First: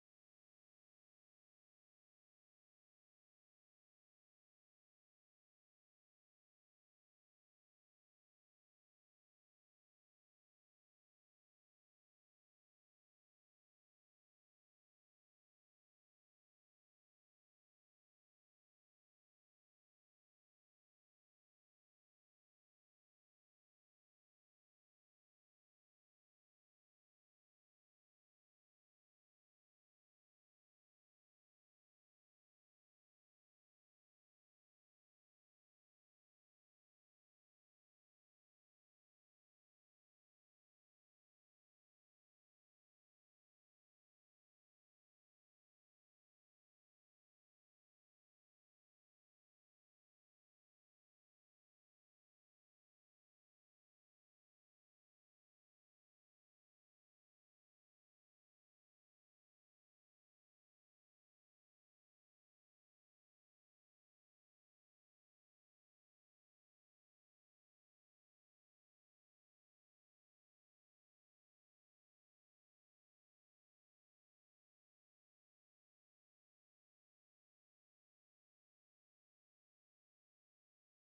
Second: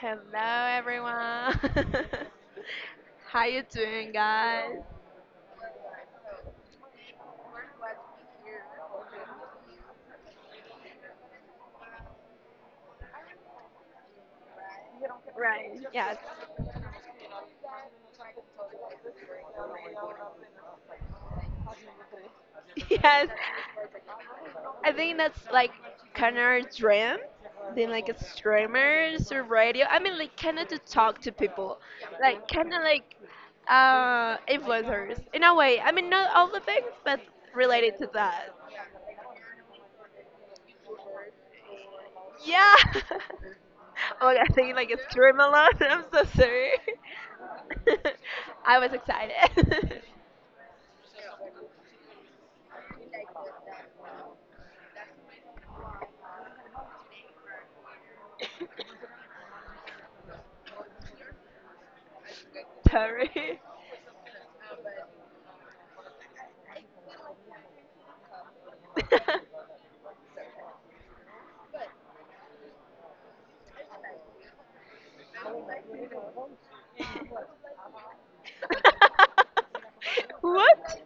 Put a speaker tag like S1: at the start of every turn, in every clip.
S1: Hello everyone. How you doing guys? Right. Yes. Yes. I think that's like kind of our dream, being like a streamer through radio. I mean, like kind of to talk to people, like kind of like influencers in a way. I mean, not all the things, but related to that. Yeah. Oh my god, I think like a stream a lot. I'm so sorry. I was excited. Terry. What?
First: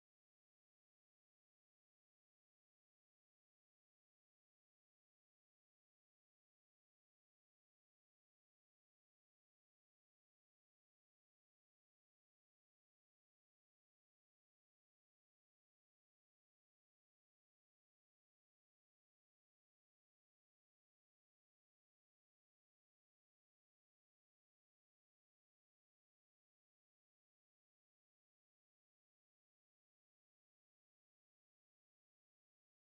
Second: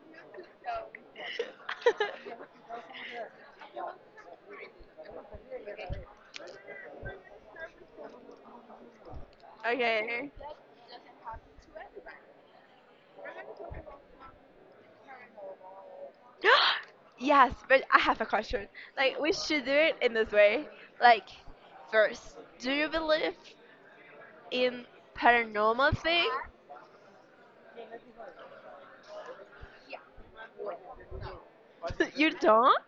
S1: Okay. Yes, but I have a question. Like, we should do it in this way. Like, first, do you believe in paranormal things? You don't?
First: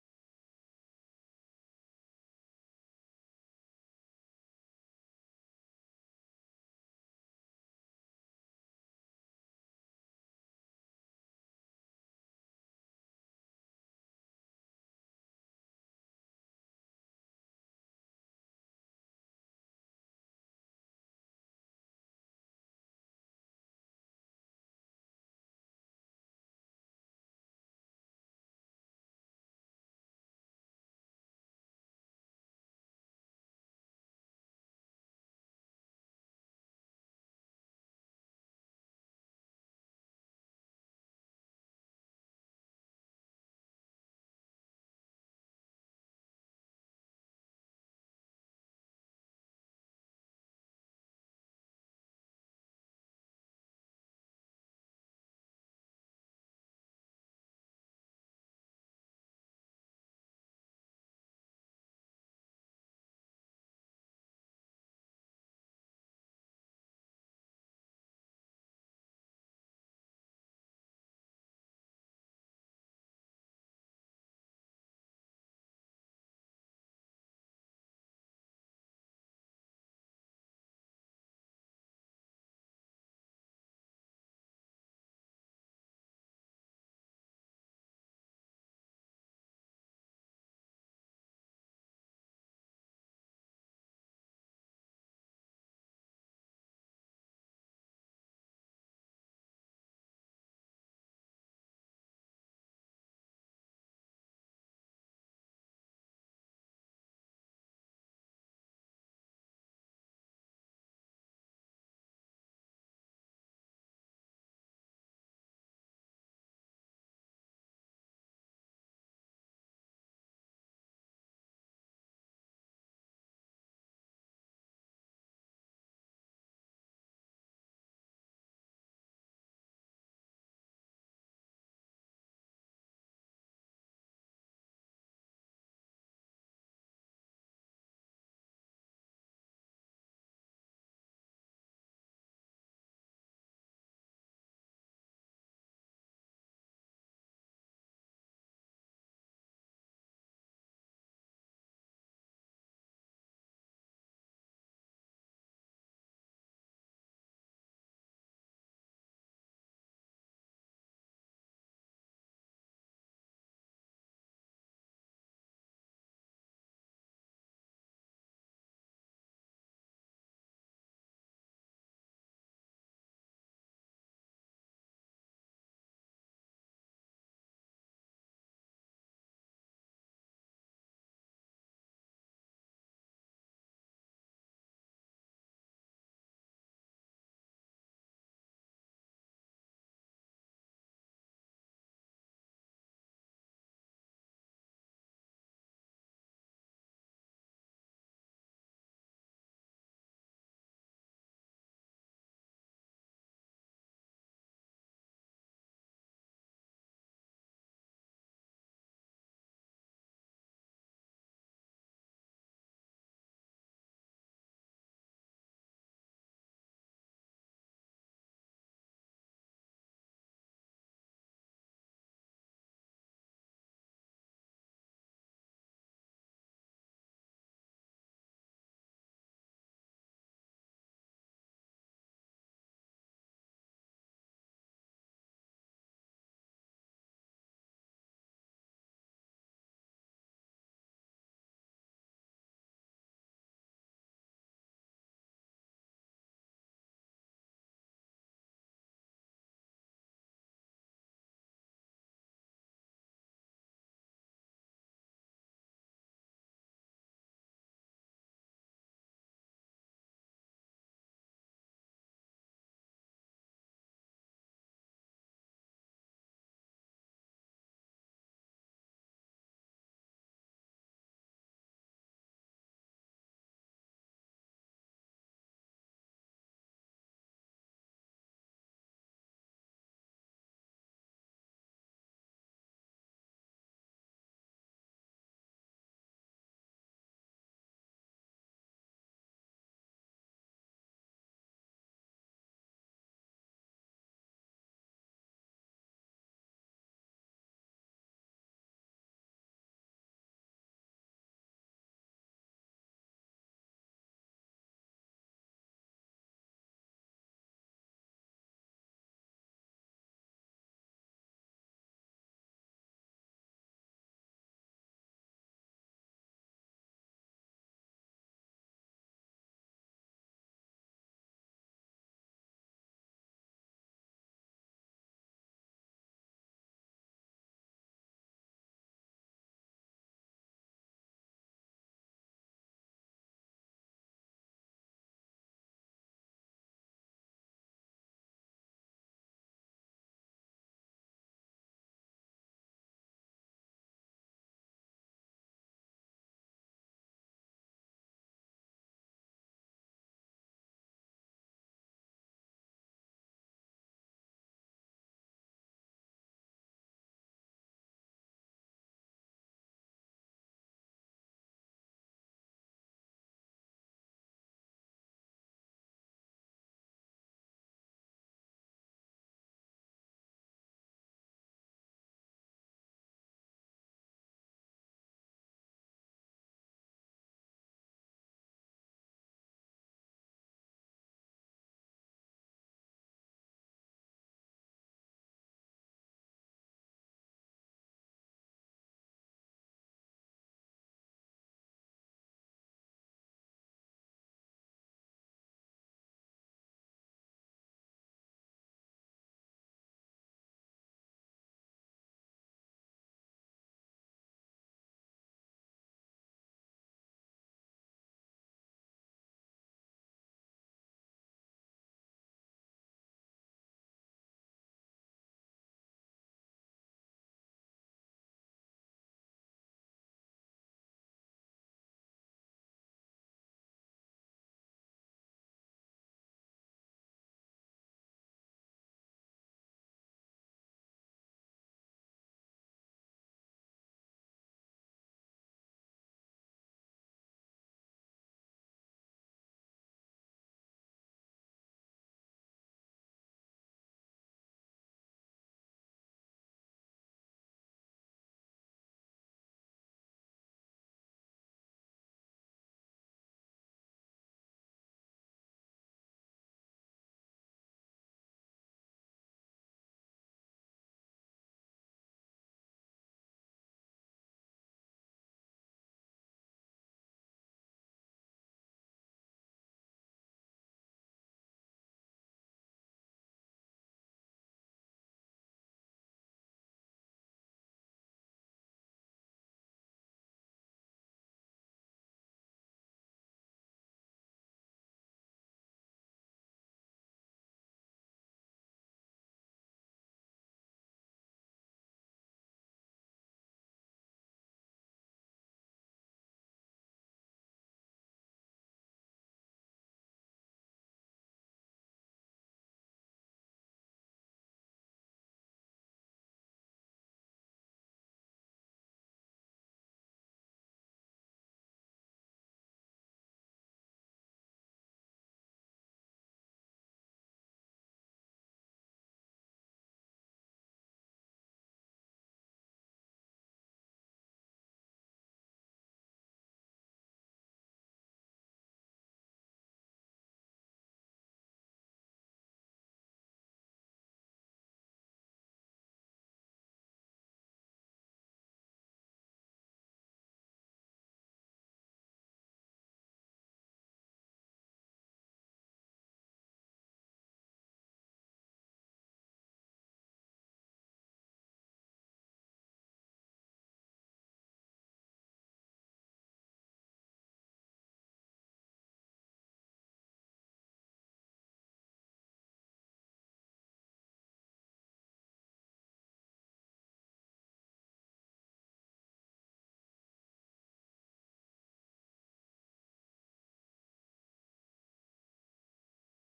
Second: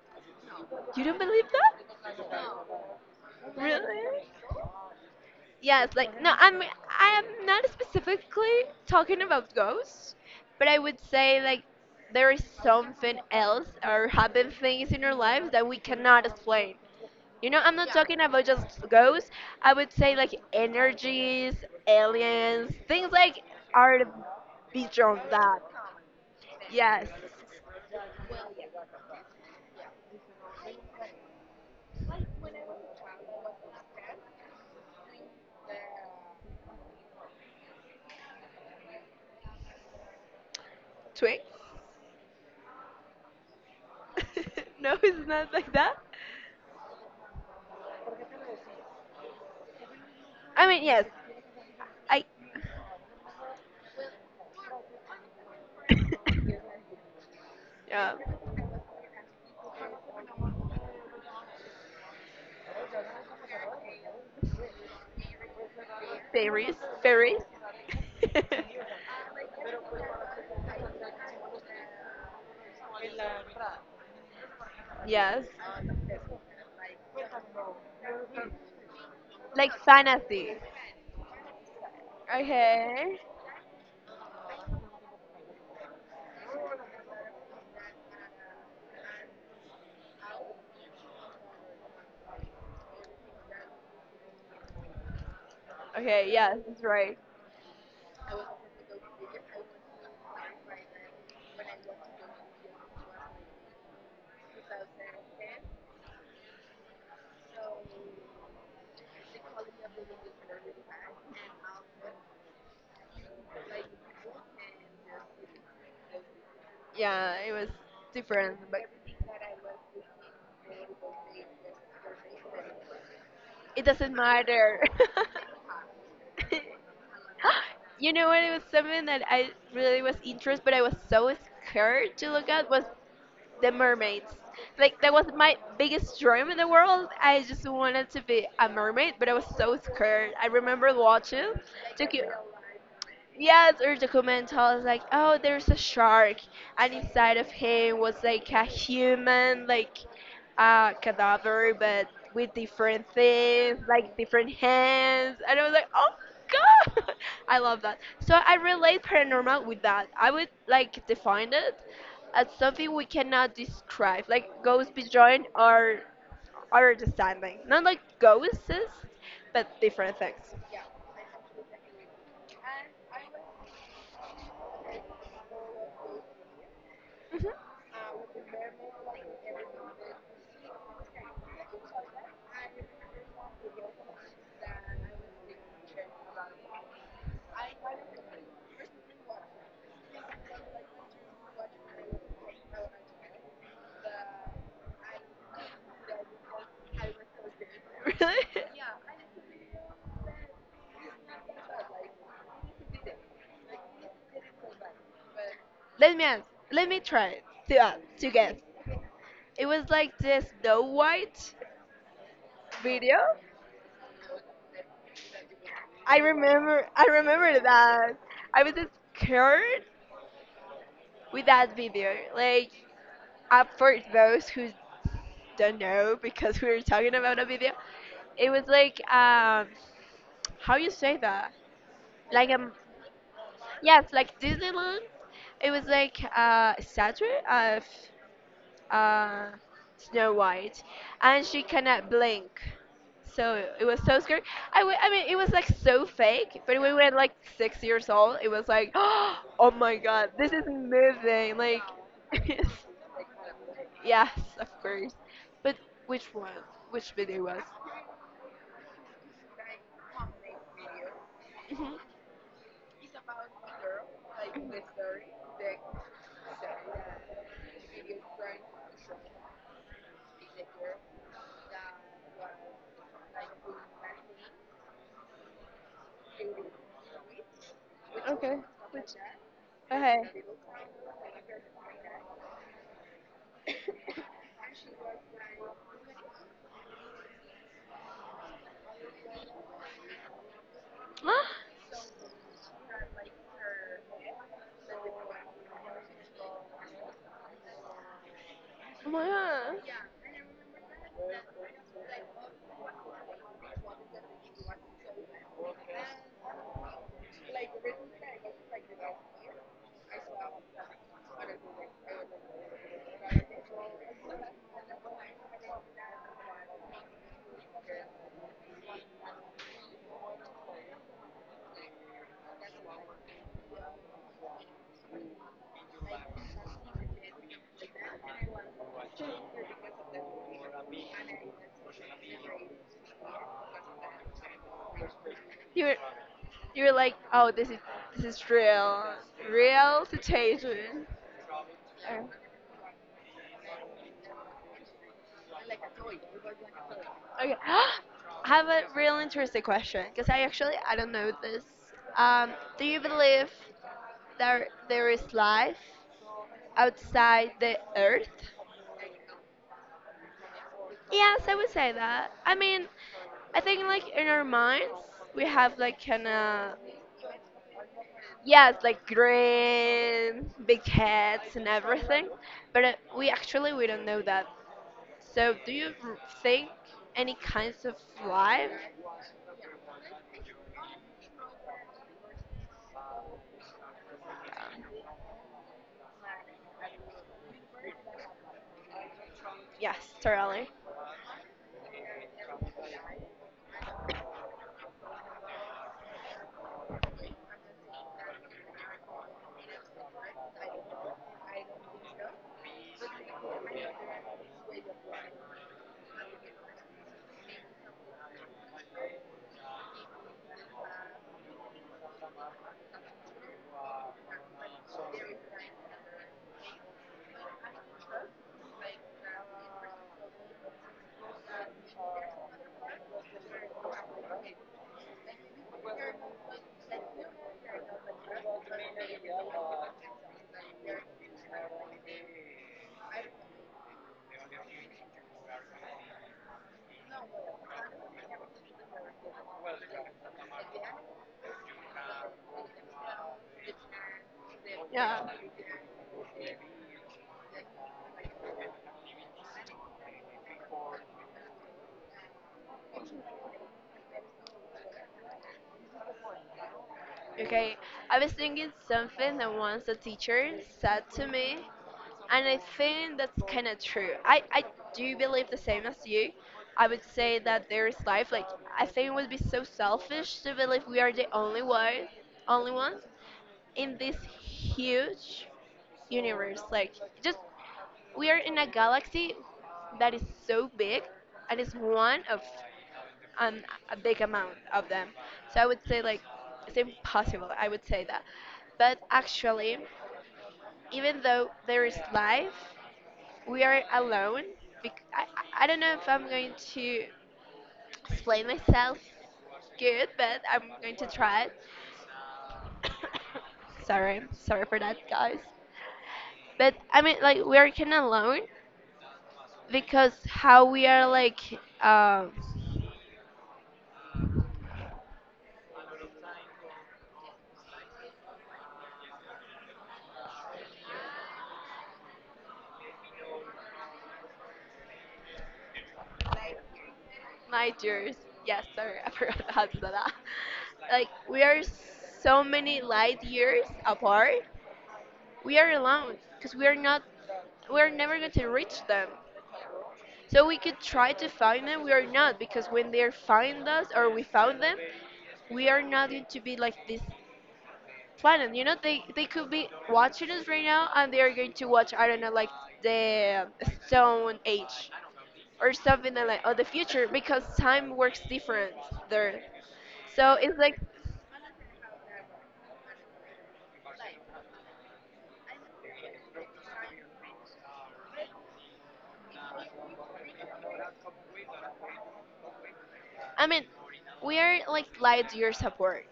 S1: You don't believe that? Really? Yes, like no, I am not specifically talking about ghosts, but I would say like there is something else or happen things in our lives that we cannot explain. You know, I'm not talking about just ghosts. I would say like energies, aliens, things like are beyond that. Yes, twins. No, it's not like that. I mean, yes, I. Yeah. Paris, Paris. Yes. Like fantasy. Okay. Okay. Yes, that's right. Yeah, it was different, but it doesn't matter. You know what? It was something that I really was interested, but I was so scared to look at was the mermaids. Like that was my biggest dream in the world. I just wanted to be a mermaid, but I was so scared. I remember watching, took you. Yes, or the comment was like, oh, there's a shark, and inside of him was like a human, like a cadaver, but with different things, like different hands. And I was like, oh, God! I love that. So I relate paranormal with that. I would like define it as something we cannot describe, like ghosts beyond our understanding. Not like ghosts, but different things. Mhm. Really? Let me ans Let me try to uh, to guess. It was like the Snow White video. I remember. I remember that. I was scared with that video. Like, for those who don't know, because we were talking about a video, it was like how you say that? Like yes, like Disneyland. It was like a statue of uh, Snow White, and she cannot blink. So it was so scary. I mean, it was like so fake. But when we were like 6 years old, it was like, oh my god, this is moving. Like, yes, of course. But which one? Which video was? Mhm. Okay. Okay. Ah, oh my god. You're you're like, oh, this is real, real situation. Oh, okay. I have a real interesting question because I actually I don't know this. Um, do you believe that there is life outside the Earth? Yes, I would say that. I mean, I think like in our minds we have like kind of yes, like green, big heads and everything, but we actually we don't know that. So, do you think any kinds of life? Yes, totally. Yeah. Okay, I was thinking something that once a teacher said to me, and I think that's kind of true. I do believe the same as you. I would say that there is life. Like, I think it would be so selfish to believe we are the only one, only ones in this huge universe. Like, just we are in a galaxy that is so big and it's one of and a big amount of them. So I would say like it's impossible. I would say that. But actually, even though there is life, we are alone. I don't know if I'm going to explain myself good, but I'm going to try it. Sorry, sorry for that, guys. But I mean, like we are kind of alone because how we are like. um My dears, yes, sorry, I forgot how to say that. Like, we are so many light years apart. We are alone because we are not, we are never going to reach them. So we could try to find them, we are not because when they find us or we found them, we are not going to be like this planet. You know, they could be watching us right now and they are going to watch I don't know like the Stone Age or something like or the future because time works different there. So it's like, I mean, we are like light years apart.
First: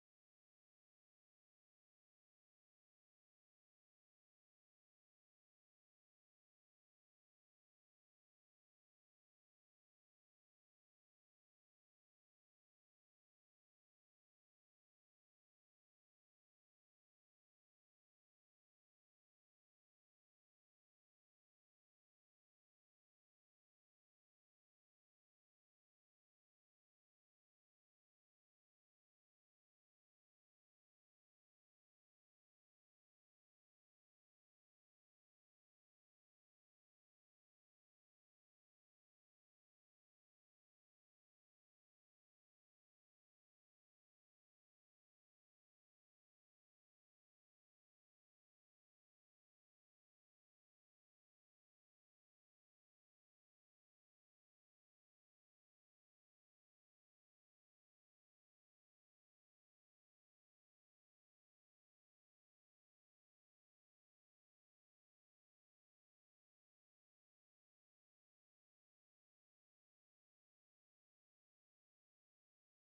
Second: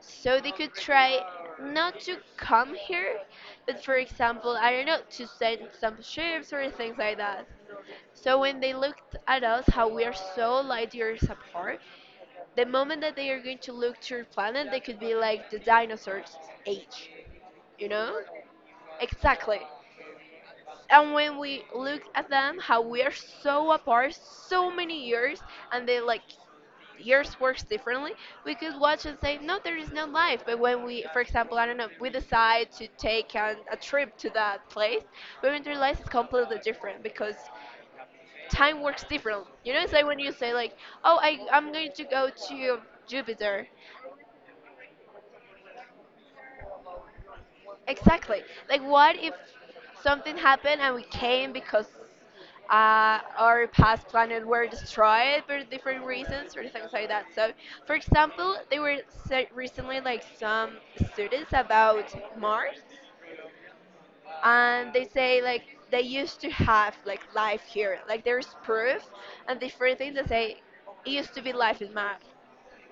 S1: So they could try not to come here, but for example, I don't know, to send some ships or things like that. So when they looked at us, how we are so light years apart, the moment that they are going to look to your planet, they could be like the dinosaurs age, you know? Exactly. And when we look at them, how we are so apart, so many years, and they like years works differently, we could watch and say, no, there is no life. But when we, for example, I don't know, we decide to take a trip to that place, we would realize it's completely different because time works different. You know, it's like when you say like, oh, I'm going to go to Jupiter. Exactly. Like, what if something happened and we came because our past planet were destroyed for different reasons or things like that? So, for example, they were recently like some studies about Mars, and they say like they used to have like life here. Like, there's proof and different things that say it used to be life in Mars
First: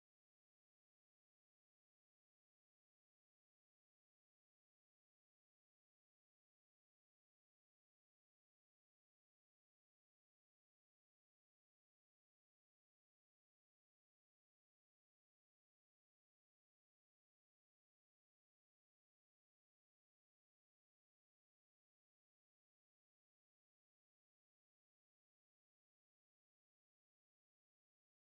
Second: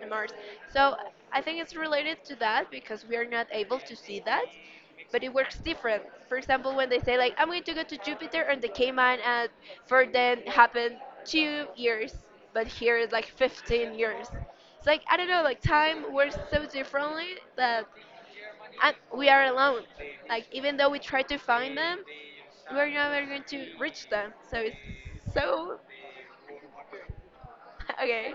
S1: and Mars. So I think it's related to that because we are not able to see that, but it works different. For example, when they say like I'm going to go to Jupiter and they came and for then happened 2 years, but here it's like 15 years. It's like I don't know, like time works so differently that and we are alone. Like even though we try to find them, we're never going to reach them. So it's so okay.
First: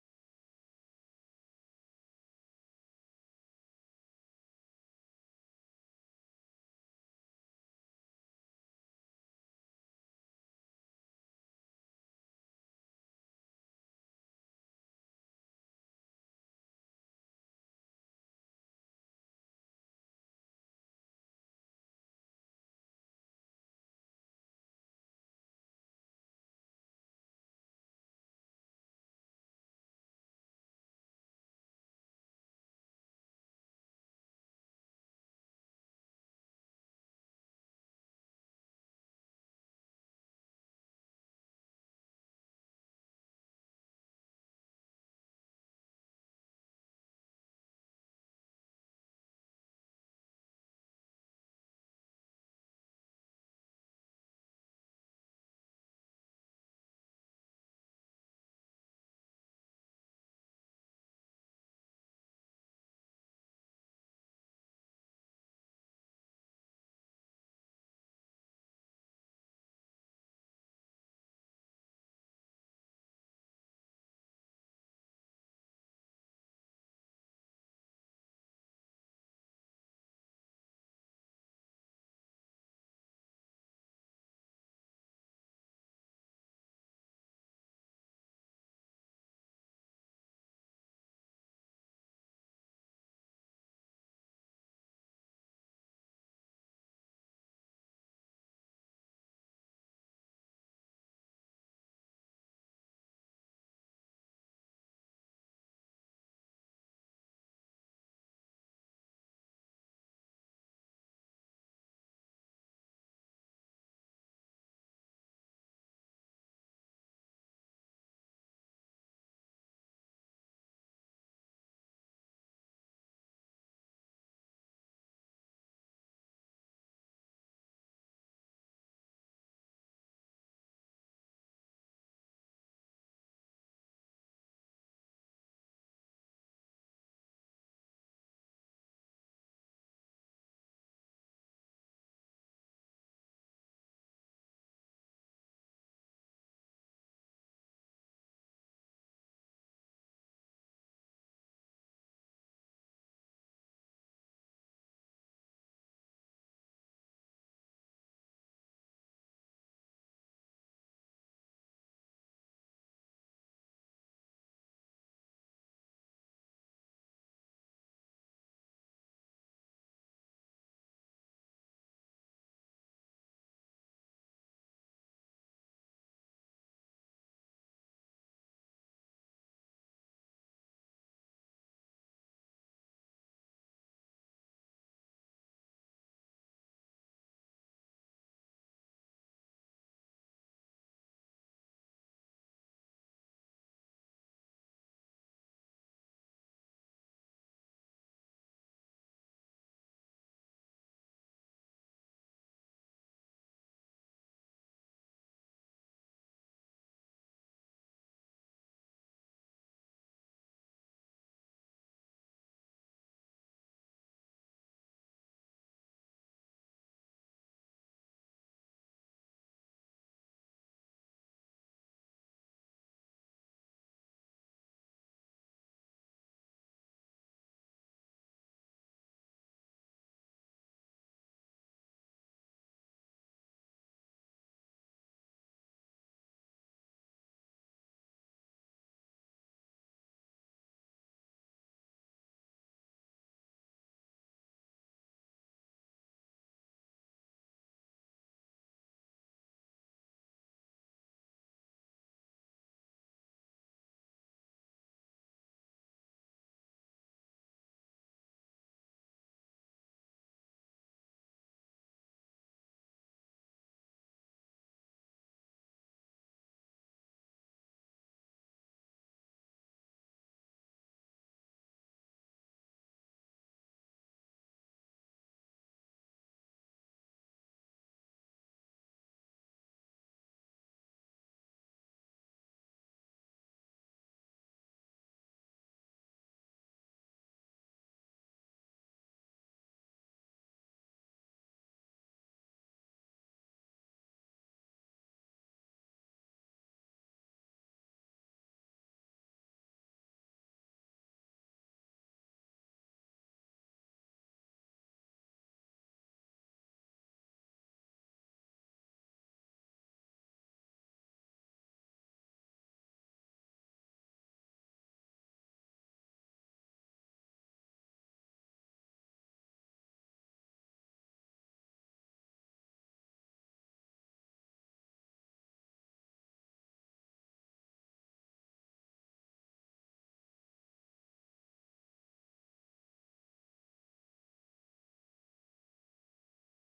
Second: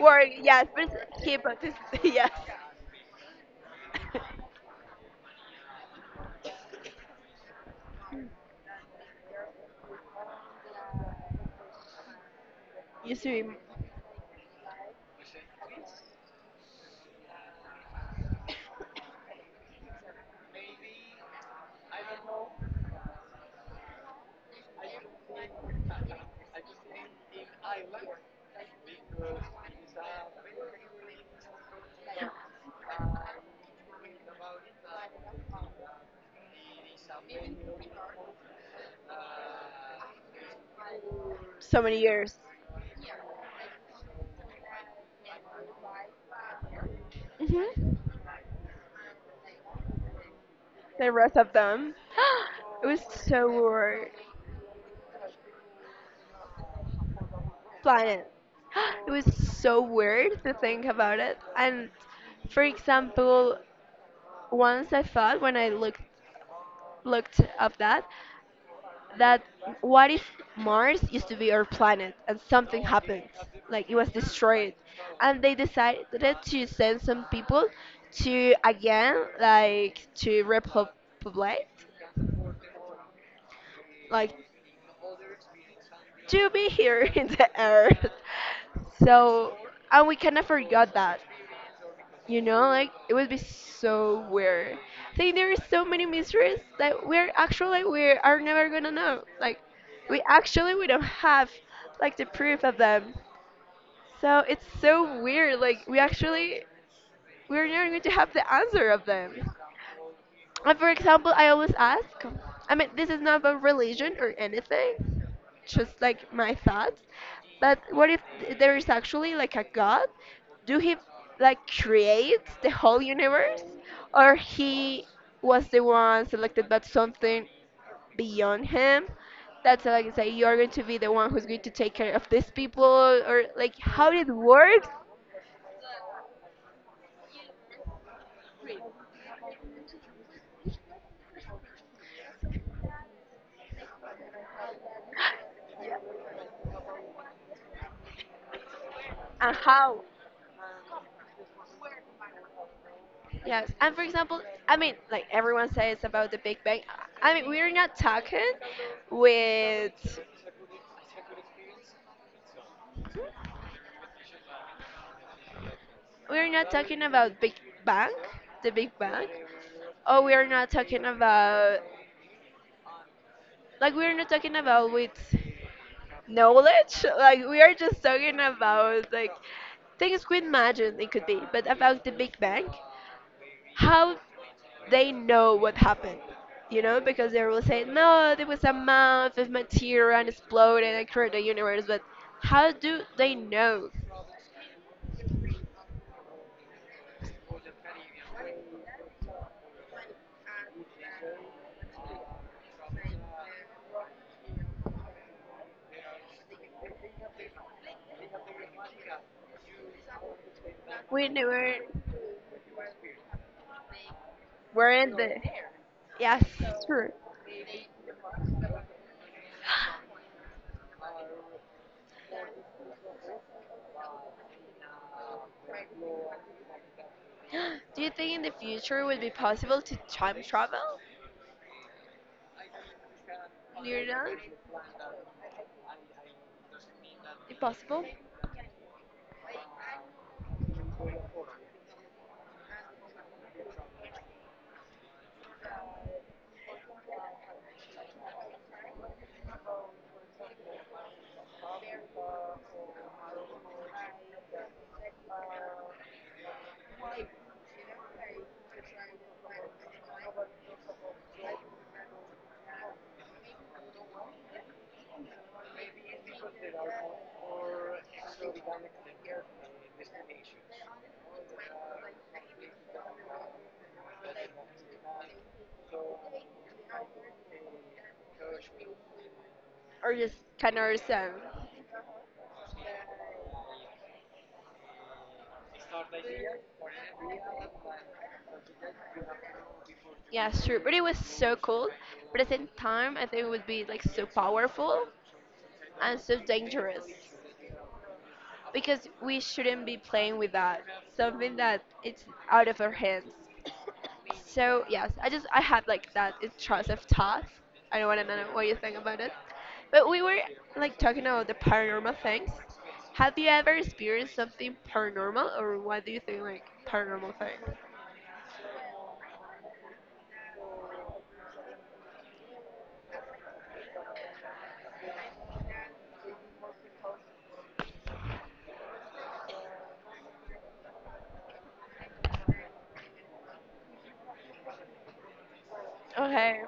S1: Work, yes, but hip hop is yes. Used to be so many years. Hmm. The rest of them, it was so weird. Planet. It was so weird to think about it. And for example, once I thought when I looked up that what if Mars used to be our planet and something happened, like it was destroyed, and they decided to send some people to again like to repopulate, like to be here in the earth. So, and we kind of forgot that, you know, like it would be so weird. I think there are so many mysteries that we're actually like, we are never gonna know. Like, we actually we don't have like the proof of them. So it's so weird. Like we're never going to have the answer of them. For example, I always ask, I mean, this is not about religion or anything, just like my thoughts, but what if there is actually like a God? Do he like create the whole universe? Or he was the one selected by something beyond him? That's like say you're going to be the one who's going to take care of these people or like how it works and how? Yes, and for example, I mean, like everyone says about the Big Bang. I mean, with, we're not talking about Big Bang, the Big Bang, or we're not talking about, like, we're not talking about with knowledge. Like, we are just talking about like things we imagine it could be, but about the Big Bang. How they know what happened, you know, because they will say, no, there was a mound of material and exploded and created the universe, but how do they know? We never weren't there. Yes, true. Do you think in the future it would be possible to time travel? You know, impossible, or just kind of understand? Yeah, sure. But it was so cool. But at the same time, I think it would be like so powerful and so dangerous. Because we shouldn't be playing with that something that it's out of our hands. So yes, I just I had like that intrusive thought. I don't want to know what you think about it, but we were like talking about the paranormal things. Have you ever experienced something paranormal, or what do you think like paranormal thing? Okay,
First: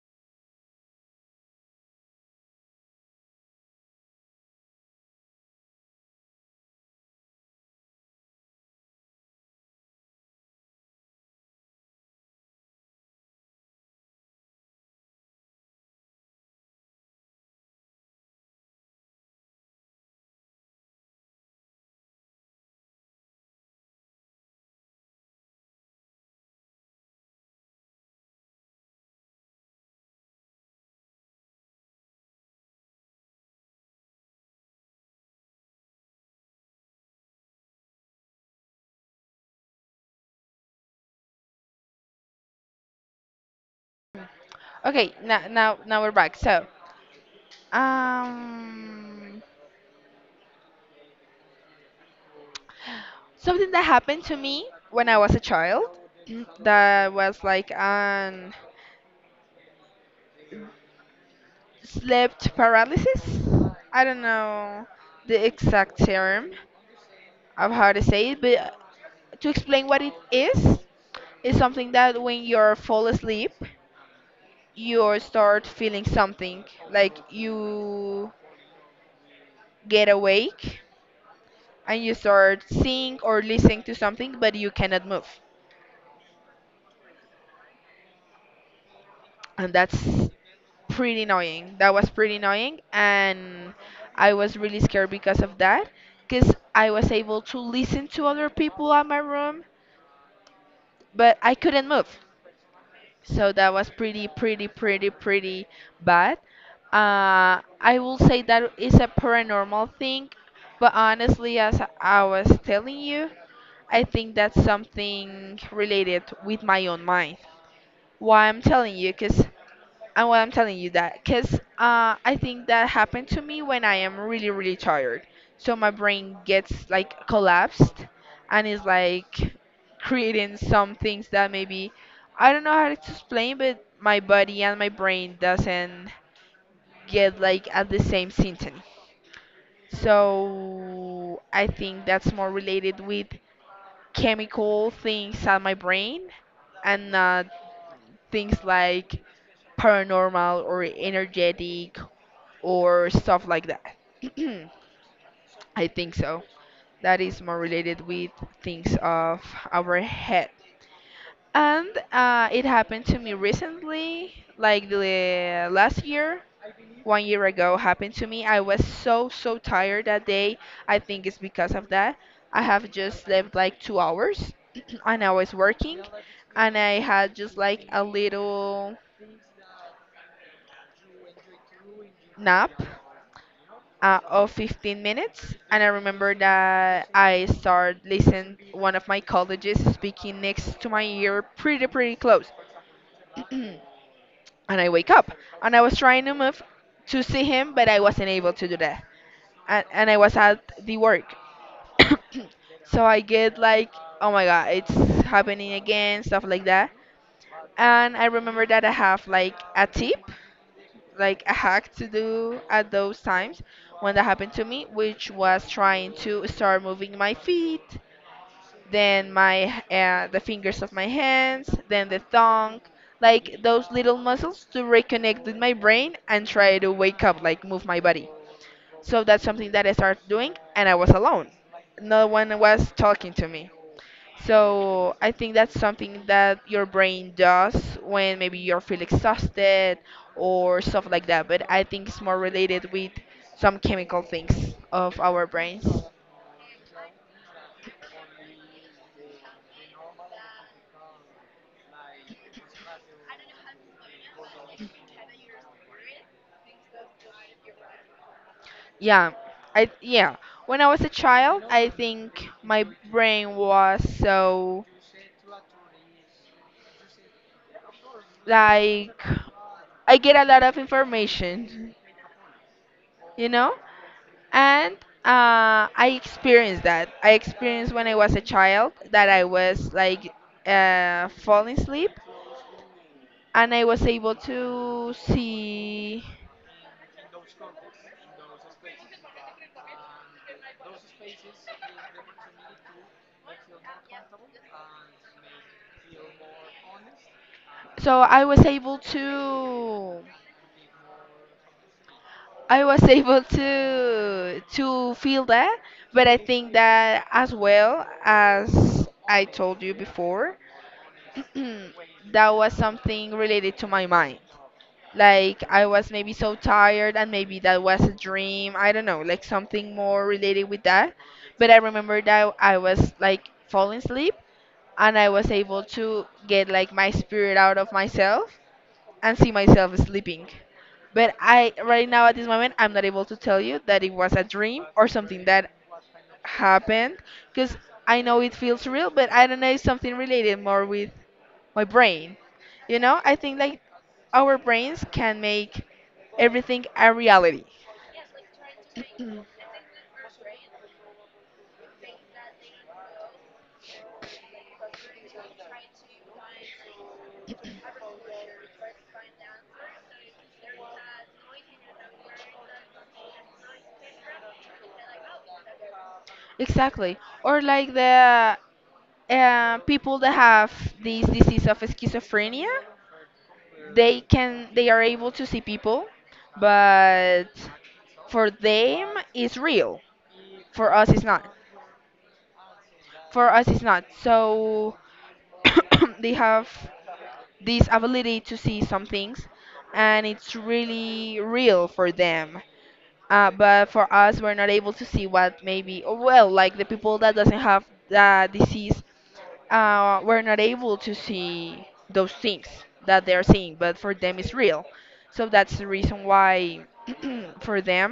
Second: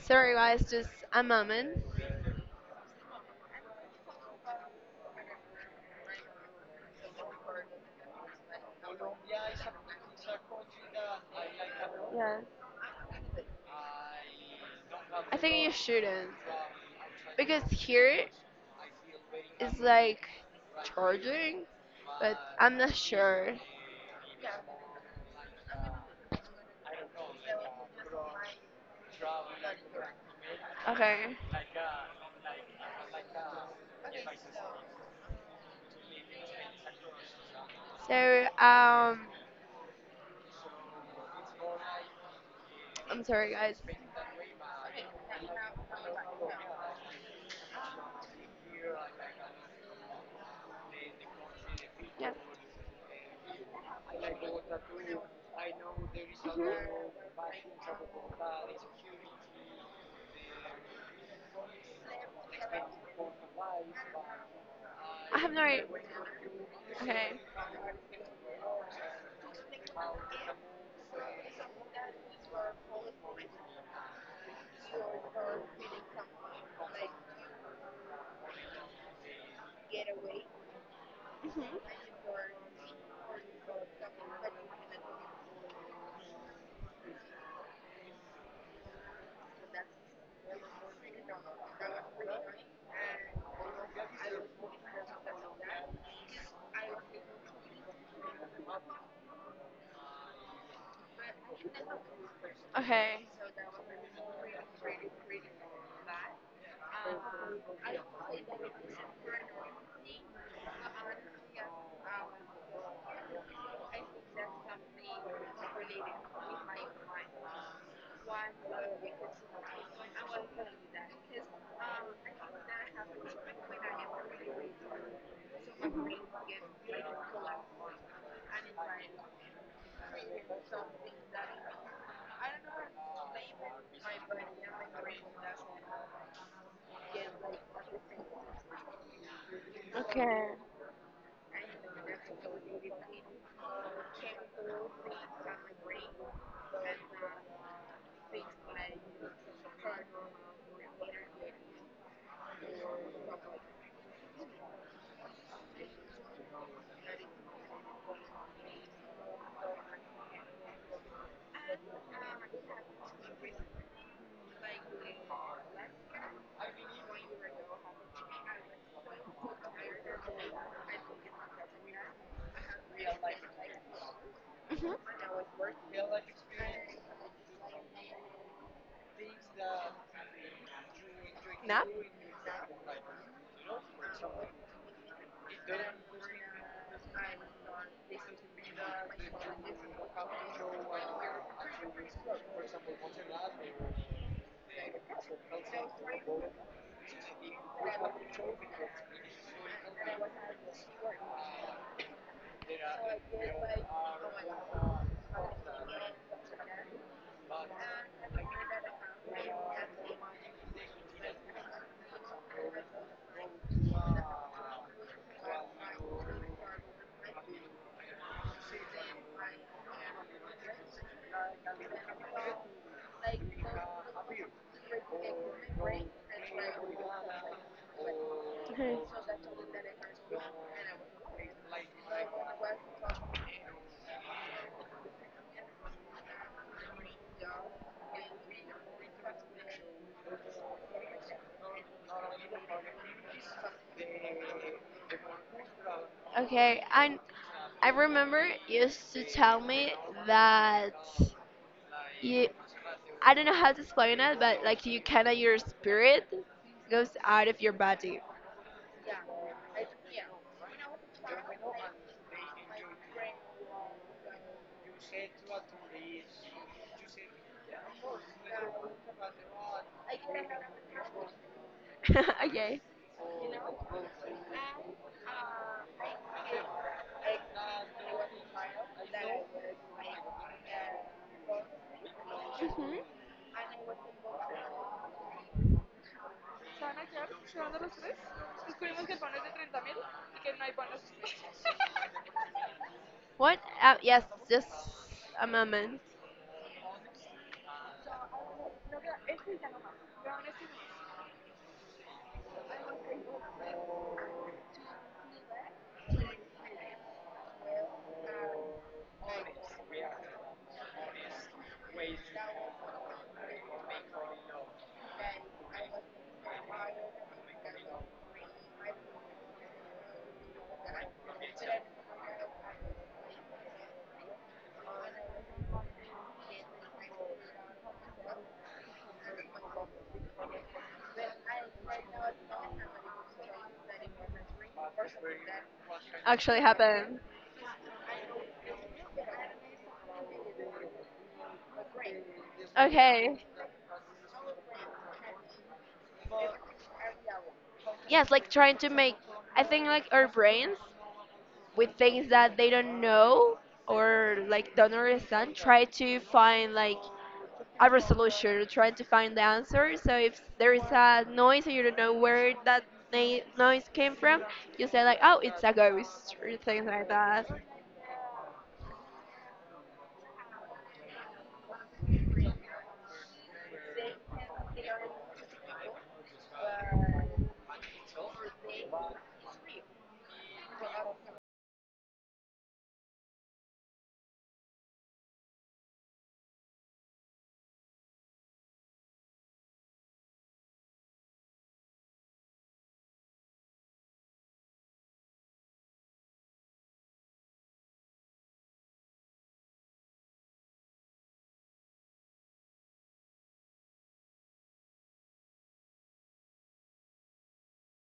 S1: sorry guys, just a moment. Yeah, I think you shouldn't because here it's like charging, but I'm not sure. Okay. So, I'm sorry, guys.
S2: Okay, now we're back. Um,
S1: Yeah.
S2: Something that happened to me when I was a child that was like
S1: Mhm.
S2: an slept paralysis. I don't know
S1: I
S2: the
S1: have no idea.
S2: exact term
S1: Okay.
S2: of how to say it, but to explain what it is, it's something that when you're fall asleep, you start feeling something like you get awake
S1: Hmm.
S2: and you start seeing or listening to something, but you cannot move. And that's pretty annoying. That was pretty annoying, and I was really scared because of that, because I was able to listen to other people at my room, but I couldn't move.
S1: Okay.
S2: So that was pretty, pretty, pretty, pretty bad. I will say that is a paranormal thing, but honestly, as I was telling you, I think that's something related with my own mind. Why I'm telling you, because And why I'm telling you that, because I think that happened to me when I am really, really tired. So my brain gets like collapsed and is like creating some things that maybe I don't know how to explain, but my body and my brain doesn't get like at the same symptom.
S1: Okay.
S2: So I think that's more related with chemical things on my brain and not things like paranormal or energetic or stuff like that. I think so. That is more related with things of our head. And it happened to me recently, like the last year, 1 year ago, happened to me. I was so, so tired that day. I think it's because of that. I have just slept like 2 hours
S1: Hmm.
S2: and I was working and I had just like a little
S1: Nap?
S2: nap of 15 minutes, and I remember that I started listening one of my colleagues speaking next to my ear, pretty pretty close. And I wake up and I was trying to move to see him, but I wasn't able to do that, and I was at the work. So I get like, oh my god, it's happening again, stuff like that. And I remember that I have like a tip, like a hack to do at those times. One that happened to me, which was trying to start moving my feet, then my the fingers of my hands, then the thumb, like those little muscles to reconnect with my brain and try to wake up, like move my body.
S1: Okay.
S2: So that's something that I started doing, and I was alone. No one was talking to me. So I think that's something that your brain does when maybe you feel exhausted or stuff like that. But I think it's more related with some chemical things of our brains.
S1: Okay, and I remember you used to tell me that you, I don't know how to explain it, but like you kind of your spirit goes out of your body.
S2: Yeah, I yeah. When I was a child, I think my brain was so like I get a lot of information,
S1: Okay.
S2: you know? And I experienced that. I experienced when I was a child that I was like falling asleep
S1: Hmm.
S2: and I was able to see.
S1: What? Yes, just a moment.
S2: So I was able to. I was able to feel that, but I think that as well as I told you before, that was something related to my mind. Like I was maybe so tired and maybe that was a dream. I don't know, like something more related with that. But I remember that I was like falling asleep and I was able to get like my spirit out of myself and see myself sleeping. But I right now at this moment I'm not able to tell you that it was a dream or something that
S1: Actually
S2: happened
S1: happened.
S2: because I know it feels real, but I don't know, it's something related more with my brain. You know, I
S1: Okay.
S2: think like our brains can make everything a reality.
S1: Yes, like trying to make, I think like our brains with things that they don't know or like don't understand, try to find like a resolution trying to find the answer. So if there is a noise and you don't know where that noise came from, you say like, oh, it's a ghost or things like
S2: Exactly.
S1: that.
S2: Or like the people that have this disease of schizophrenia, they can they are able to see people, but for them it's real. For us it's not. For us it's not. So they have this ability to see some things and it's really real for them. But for us we're not able to see what maybe, or well, like the people that doesn't have the disease, we're not able to see those things that they're seeing, but for them it's real. So that's the reason why for them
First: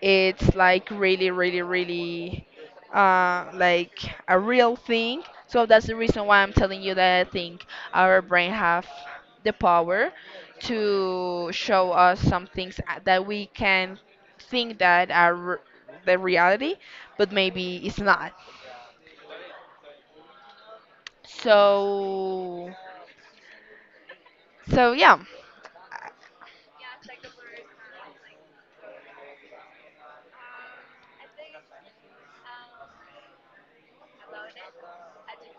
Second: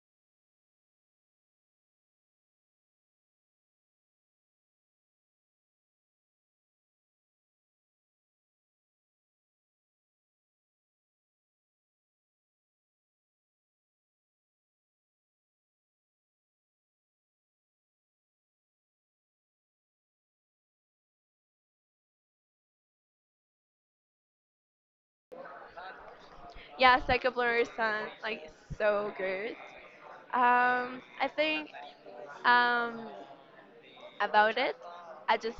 S2: it's like really really really like a real thing. So that's the reason why I'm telling you that I think our brain have the power to show us some things that we can think that are the reality, but maybe it's not. So so yeah.
S1: Yeah, psychoblurs sound like so good. I think um, about it, I just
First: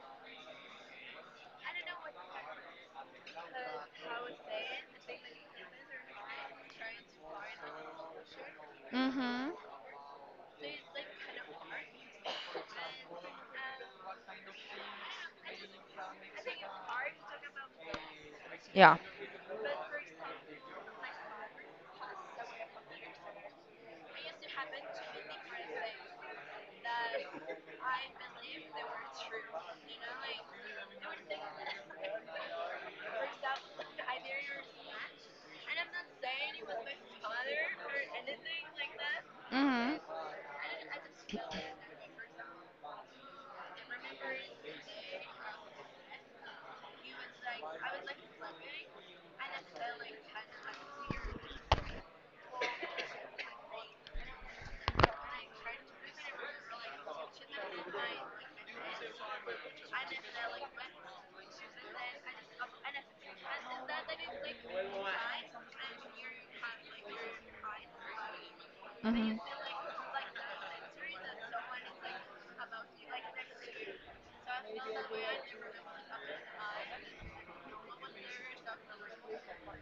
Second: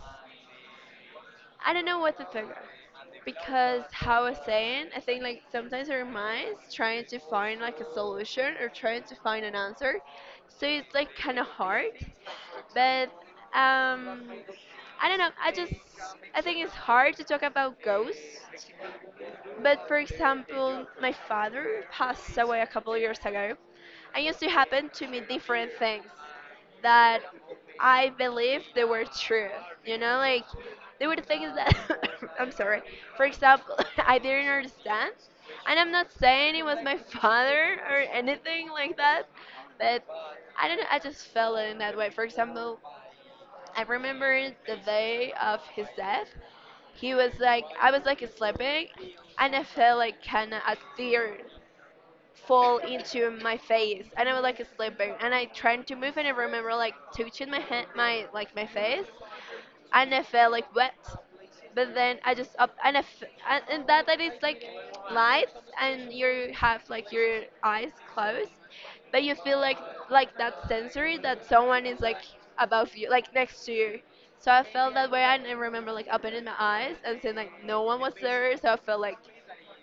S1: I don't know what to think of. Because how I was saying, I think like sometimes our minds trying to find like a solution or trying to find an
S2: Mhm.
S1: answer, so it's like kind of hard. But um, I don't know. I just I think it's hard to talk about ghosts.
S2: Yeah.
S1: But for example, my father passed away a couple of years ago, and used to happen to me different things that I believe they were true. You know, like they were things that I'm sorry. For example, I didn't understand, and I'm not saying it was my father or anything like that,
S2: Mhm.
S1: but I don't know. I just felt in that way. For example, I remember the day of his death. He was like, I was like sleeping, and I felt like kind of a tear fall into my face, and I was like sleeping, and I tried to move, and I remember like touching my hand, my like my face, and I felt like wet. But then I just up and and that is like lights and you have like your eyes closed, but you
S2: Mhm.
S1: feel like that sensory that someone is like above you, like next to you. So I felt that way and I remember like opening my eyes and saying like no one was there. So I felt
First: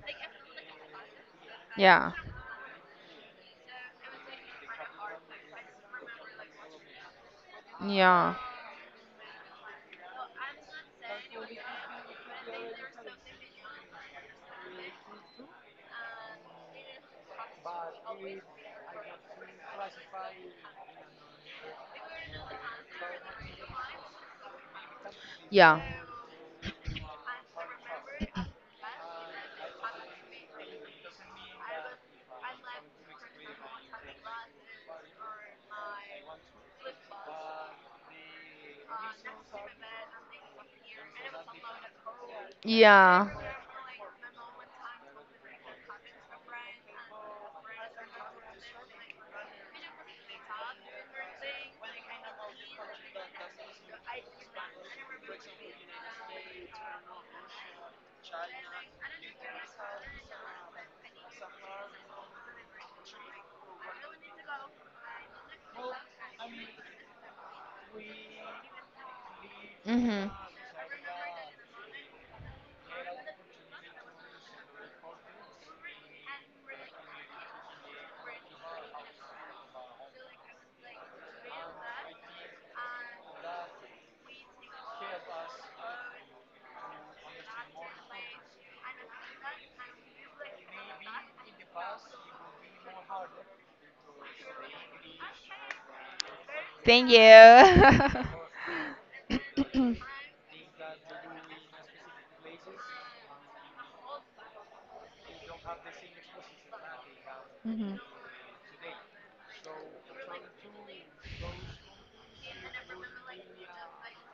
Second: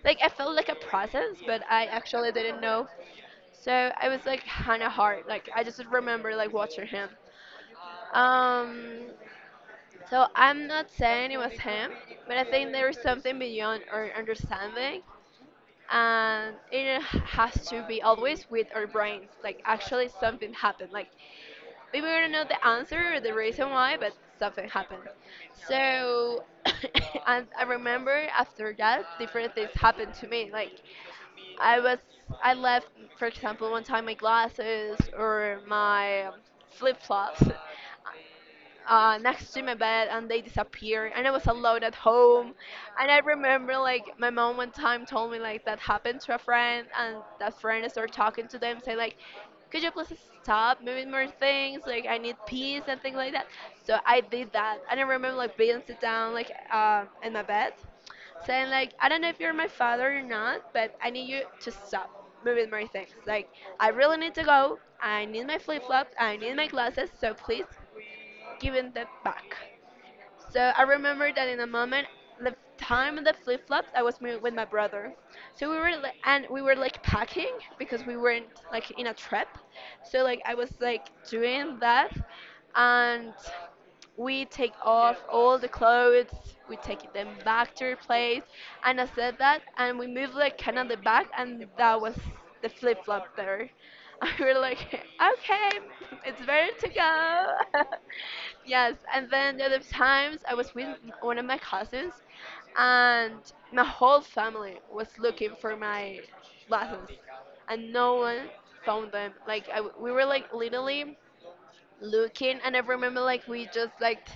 S1: like I felt like a presence, but I
S2: Yeah,
S1: actually didn't know. So I was like kind of hard. Like I just remember like watching him.
S2: yeah,
S1: Um, so I'm not saying it was him, but I think there is something beyond our understanding, and it has to be always with our brains. Like actually, something happened. Like maybe we don't know the answer or the reason why, but something happened.
S2: yeah,
S1: So, and I remember after that, different things happened to me. Like I was, I left, for example, one time my glasses or my flip flops next to my bed and they disappeared and I was alone at home and I
S2: yeah.
S1: remember like my mom one time told me like that happened to a friend and that friend started talking to them say like could you please stop moving more things like I need peace and things like that, so I did that and I remember like being sit down like in my bed saying like I don't know if you're my father or not but I need you to stop moving my things like I really need to go, I need my flip-flops, I need my glasses, so please given them back.
S2: Mhm.
S1: So I remember that in a moment, the time of the flip flops, I was with my brother. So and we were like packing because we weren't like in a trip. So like I was like doing that, and we take off all the clothes, we take them back to her place, and I said that, and we moved like kind of the back, and that was the flip flop there. And we were like, okay, it's ready to
S2: Thank
S1: go.
S2: you.
S1: Yes, and then the other times I was with one of my cousins, and my whole family was looking for my glasses, and
S2: Hmm.
S1: no one found them. Like I, we were like literally looking and I remember like we just like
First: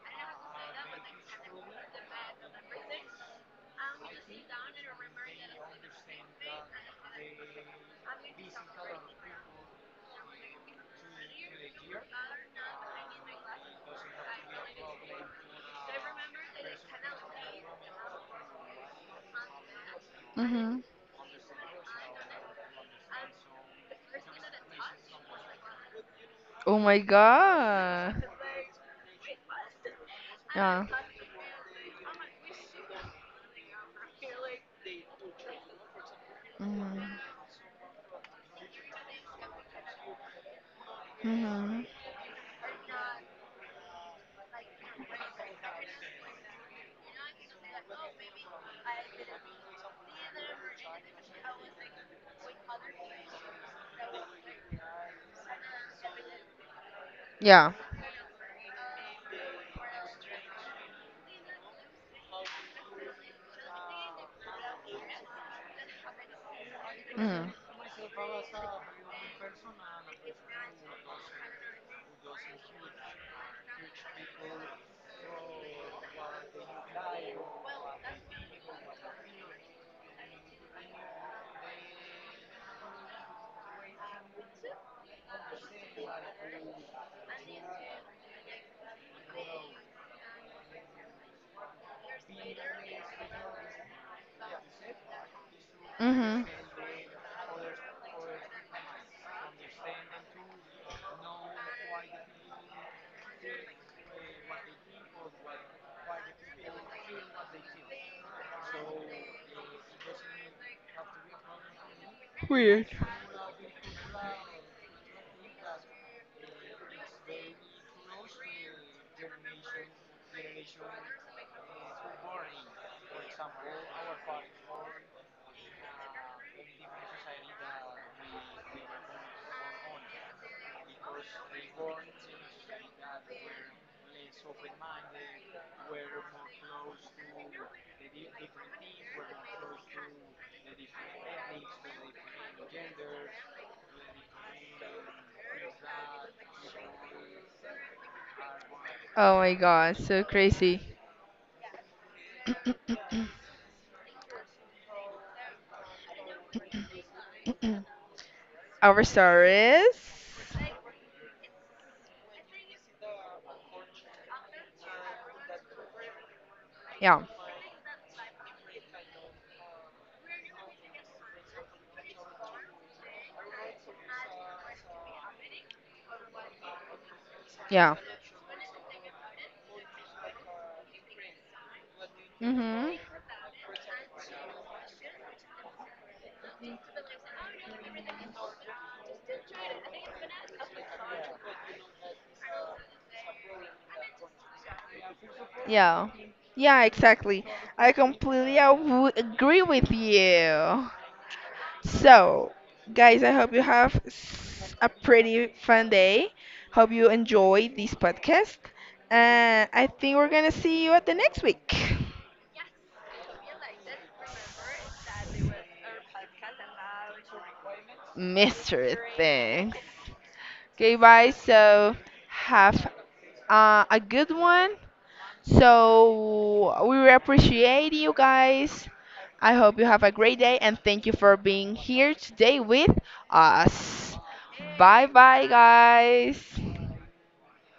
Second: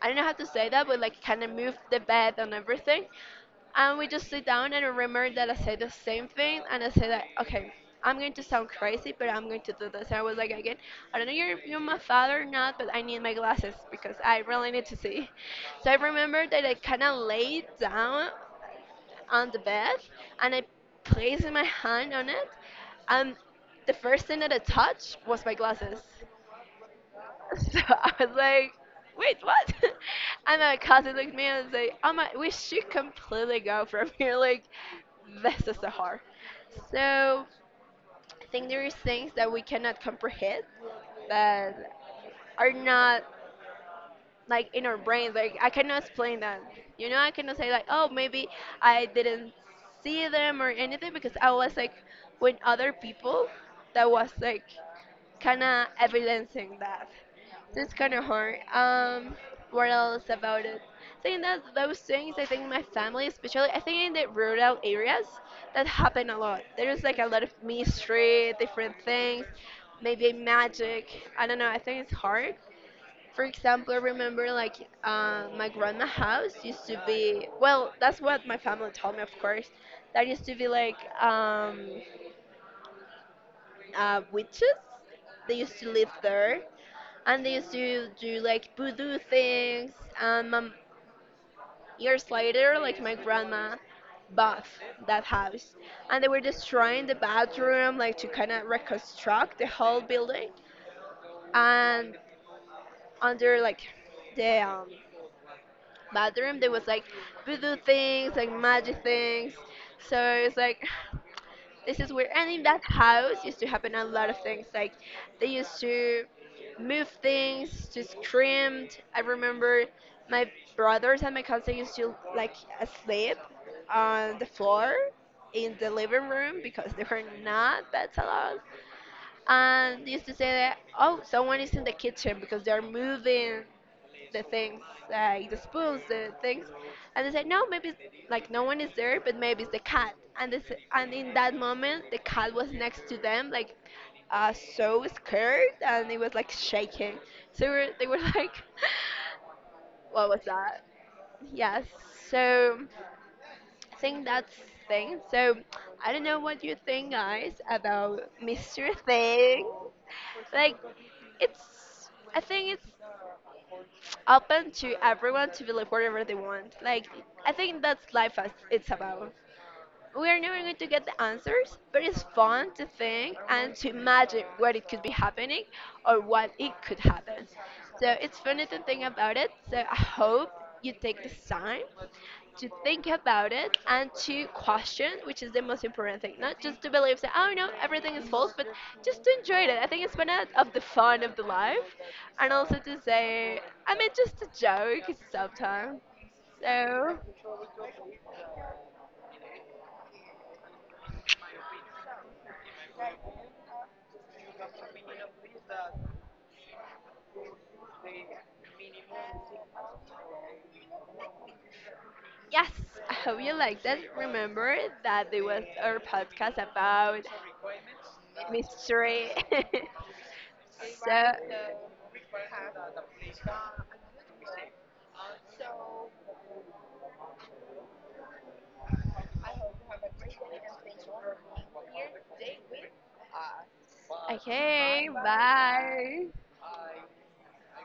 S1: I don't know how to say that but like kind of moved the bed and everything and we just sit down and I remember that I said the same thing and I said that okay I'm going to sound crazy but I'm going to do this and I was like again I don't know if you're my father or not but I need my glasses because I really need to see, so I remember that I kind of laid down on the bed and I
S2: Hmm.
S1: placed my hand on it and the first thing that I touched was my glasses,
S2: Oh my
S1: so I
S2: god.
S1: was like, wait, what? And my
S2: Yeah.
S1: cousin looked at me and was like, oh my, we should completely go from here. Like, this is so hard.
S2: Hmm.
S1: So I think there is things that we cannot comprehend
S2: Hmm.
S1: that are not like in our brains. Like I cannot explain that. You know, I cannot say like, oh, maybe I didn't see them or anything because I was like with other people that was like kind of evidencing that.
S2: Yeah.
S1: So it's kind of hard. What else about it? I think that those things, I think in my family, especially, I think in the rural areas, that happen a lot. There's like a
S2: Hmm.
S1: lot of mystery, different things, maybe magic. I don't know. I think it's hard. For example, I remember like my grandma house used to be well. That's what my family told me, of course. That used to be like um, witches. They used to live there, and they used to do like voodoo things. And years later, like my grandma bought that house, and they were
S2: Hmm.
S1: destroying the bathroom, like to kind of reconstruct the whole building. And under like the bathroom, there was like voodoo things, like magic things. So it's like this is weird. And in that
S2: Weird.
S1: house used to happen a lot of things. Like they used to move things, to scream. I remember my brothers and my cousin used to like sleep on the floor in the living room because there were not beds allowed. And they used to say that oh someone is in the kitchen because they're moving the things, like the spoons, the things, and they said no, maybe it's, like no one is there, but maybe it's the cat. And this, and in that moment, the cat was next to them, like so scared, and it was like shaking. So we were, they were like,
S2: Oh my god, so
S1: what was
S2: crazy.
S1: that? Yes. So I think that's thing. So I don't know what you think, guys, about Mr.
S2: Our star
S1: Thing.
S2: is.
S1: Like, it's. I think it's open to everyone to believe whatever they want. Like
S2: Yeah.
S1: I think that's life as it's about. We are never going to get the answers, but it's fun to think and to imagine what it could be happening or what it could happen.
S2: Yeah.
S1: So it's funny to think about it. So I hope you take this time to
S2: Mhm.
S1: think about it and to question, which is the most important thing. Not just to believe that, oh no, everything is false, but just to enjoy it. I think it's one of the fun of the life. And also to say, I mean, just a joke sometimes.
S2: Yeah. Yeah,
S1: So.
S2: exactly. I completely I would agree with you. So, guys, I hope you have a pretty fun day. Hope you enjoy this podcast. And I think we're going to see you at the next week.
S1: Yes, I hope you like that. Remember that there was our podcast about
S2: Mystery
S1: mystery.
S2: things. Okay, bye.
S1: So,
S2: So, have a good one. So, we really appreciate you guys. I hope you have a great day, and thank you for being here today with us. Bye
S1: okay,
S2: bye,
S1: bye.
S2: guys.